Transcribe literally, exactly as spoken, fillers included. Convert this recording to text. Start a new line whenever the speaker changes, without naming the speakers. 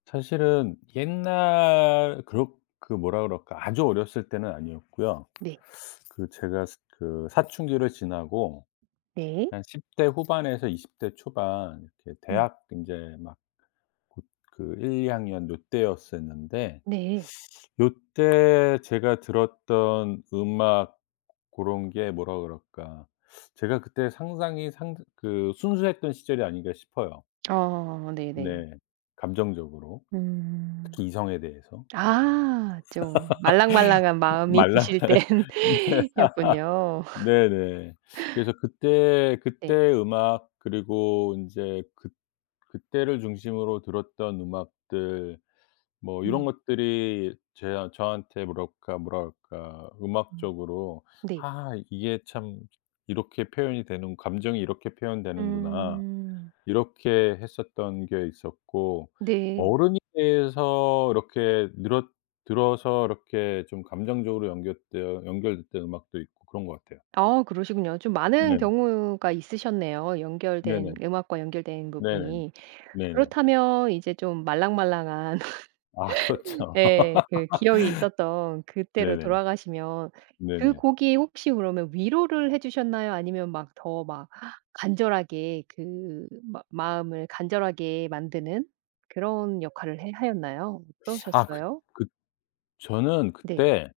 사실은 옛날 그러 그 뭐라 그럴까. 아주 어렸을 때는 아니었고요.
네.
그 제가 스 그 사춘기를 지나고
네.
한 십 대 후반에서 이십 대 초반 이렇게
음.
대학 이제 막 고 그 일이 학년 요때였었는데
네.
요때 제가 들었던 음악 고런 게 뭐라 그럴까. 제가 그때 상당히 상 그 순수했던 시절이 아닌가 싶어요.
아 네네.
네. 감정적으로.
음.
특히 이성에 대해서.
아 좀 말랑말랑한 마음이
말라
드실
네.
땐였군요.
네네. 그래서 그때,
네.
그때 음악 그리고 인제 그 그때를 중심으로 들었던 음악들 뭐 이런
음.
것들이 제 아 저한테 뭐랄까 뭐라 그럴까.
음.
음악적으로
네.
'아 이게 참 이렇게 표현이 되는 감정이 이렇게 표현되는구나.'
음.
이렇게 했었던 게 있었고
네.
어른이 돼서 이렇게 늘었 들어서 이렇게 좀 감정적으로 연결되어 연결됐던 음악도 있고 그런 것 같아요.
아 그러시군요. 좀 많은
네.
경우가 있으셨네요.
네네.
연결된 음악과 연결된
네.
부분이.
네네.
그렇다면 이제 좀 말랑말랑한
아 그렇죠.
예 그 기억이 있었던 그때로
네네.
돌아가시면 그
네네.
곡이 혹시 그러면 위로를 해 주셨나요? 아니면 막 더 막 간절하게 그 막 마음을 간절하게 만드는 그런 역할을 해 하였나요?
아 그
어떠셨어요?
그 저는
네.
그때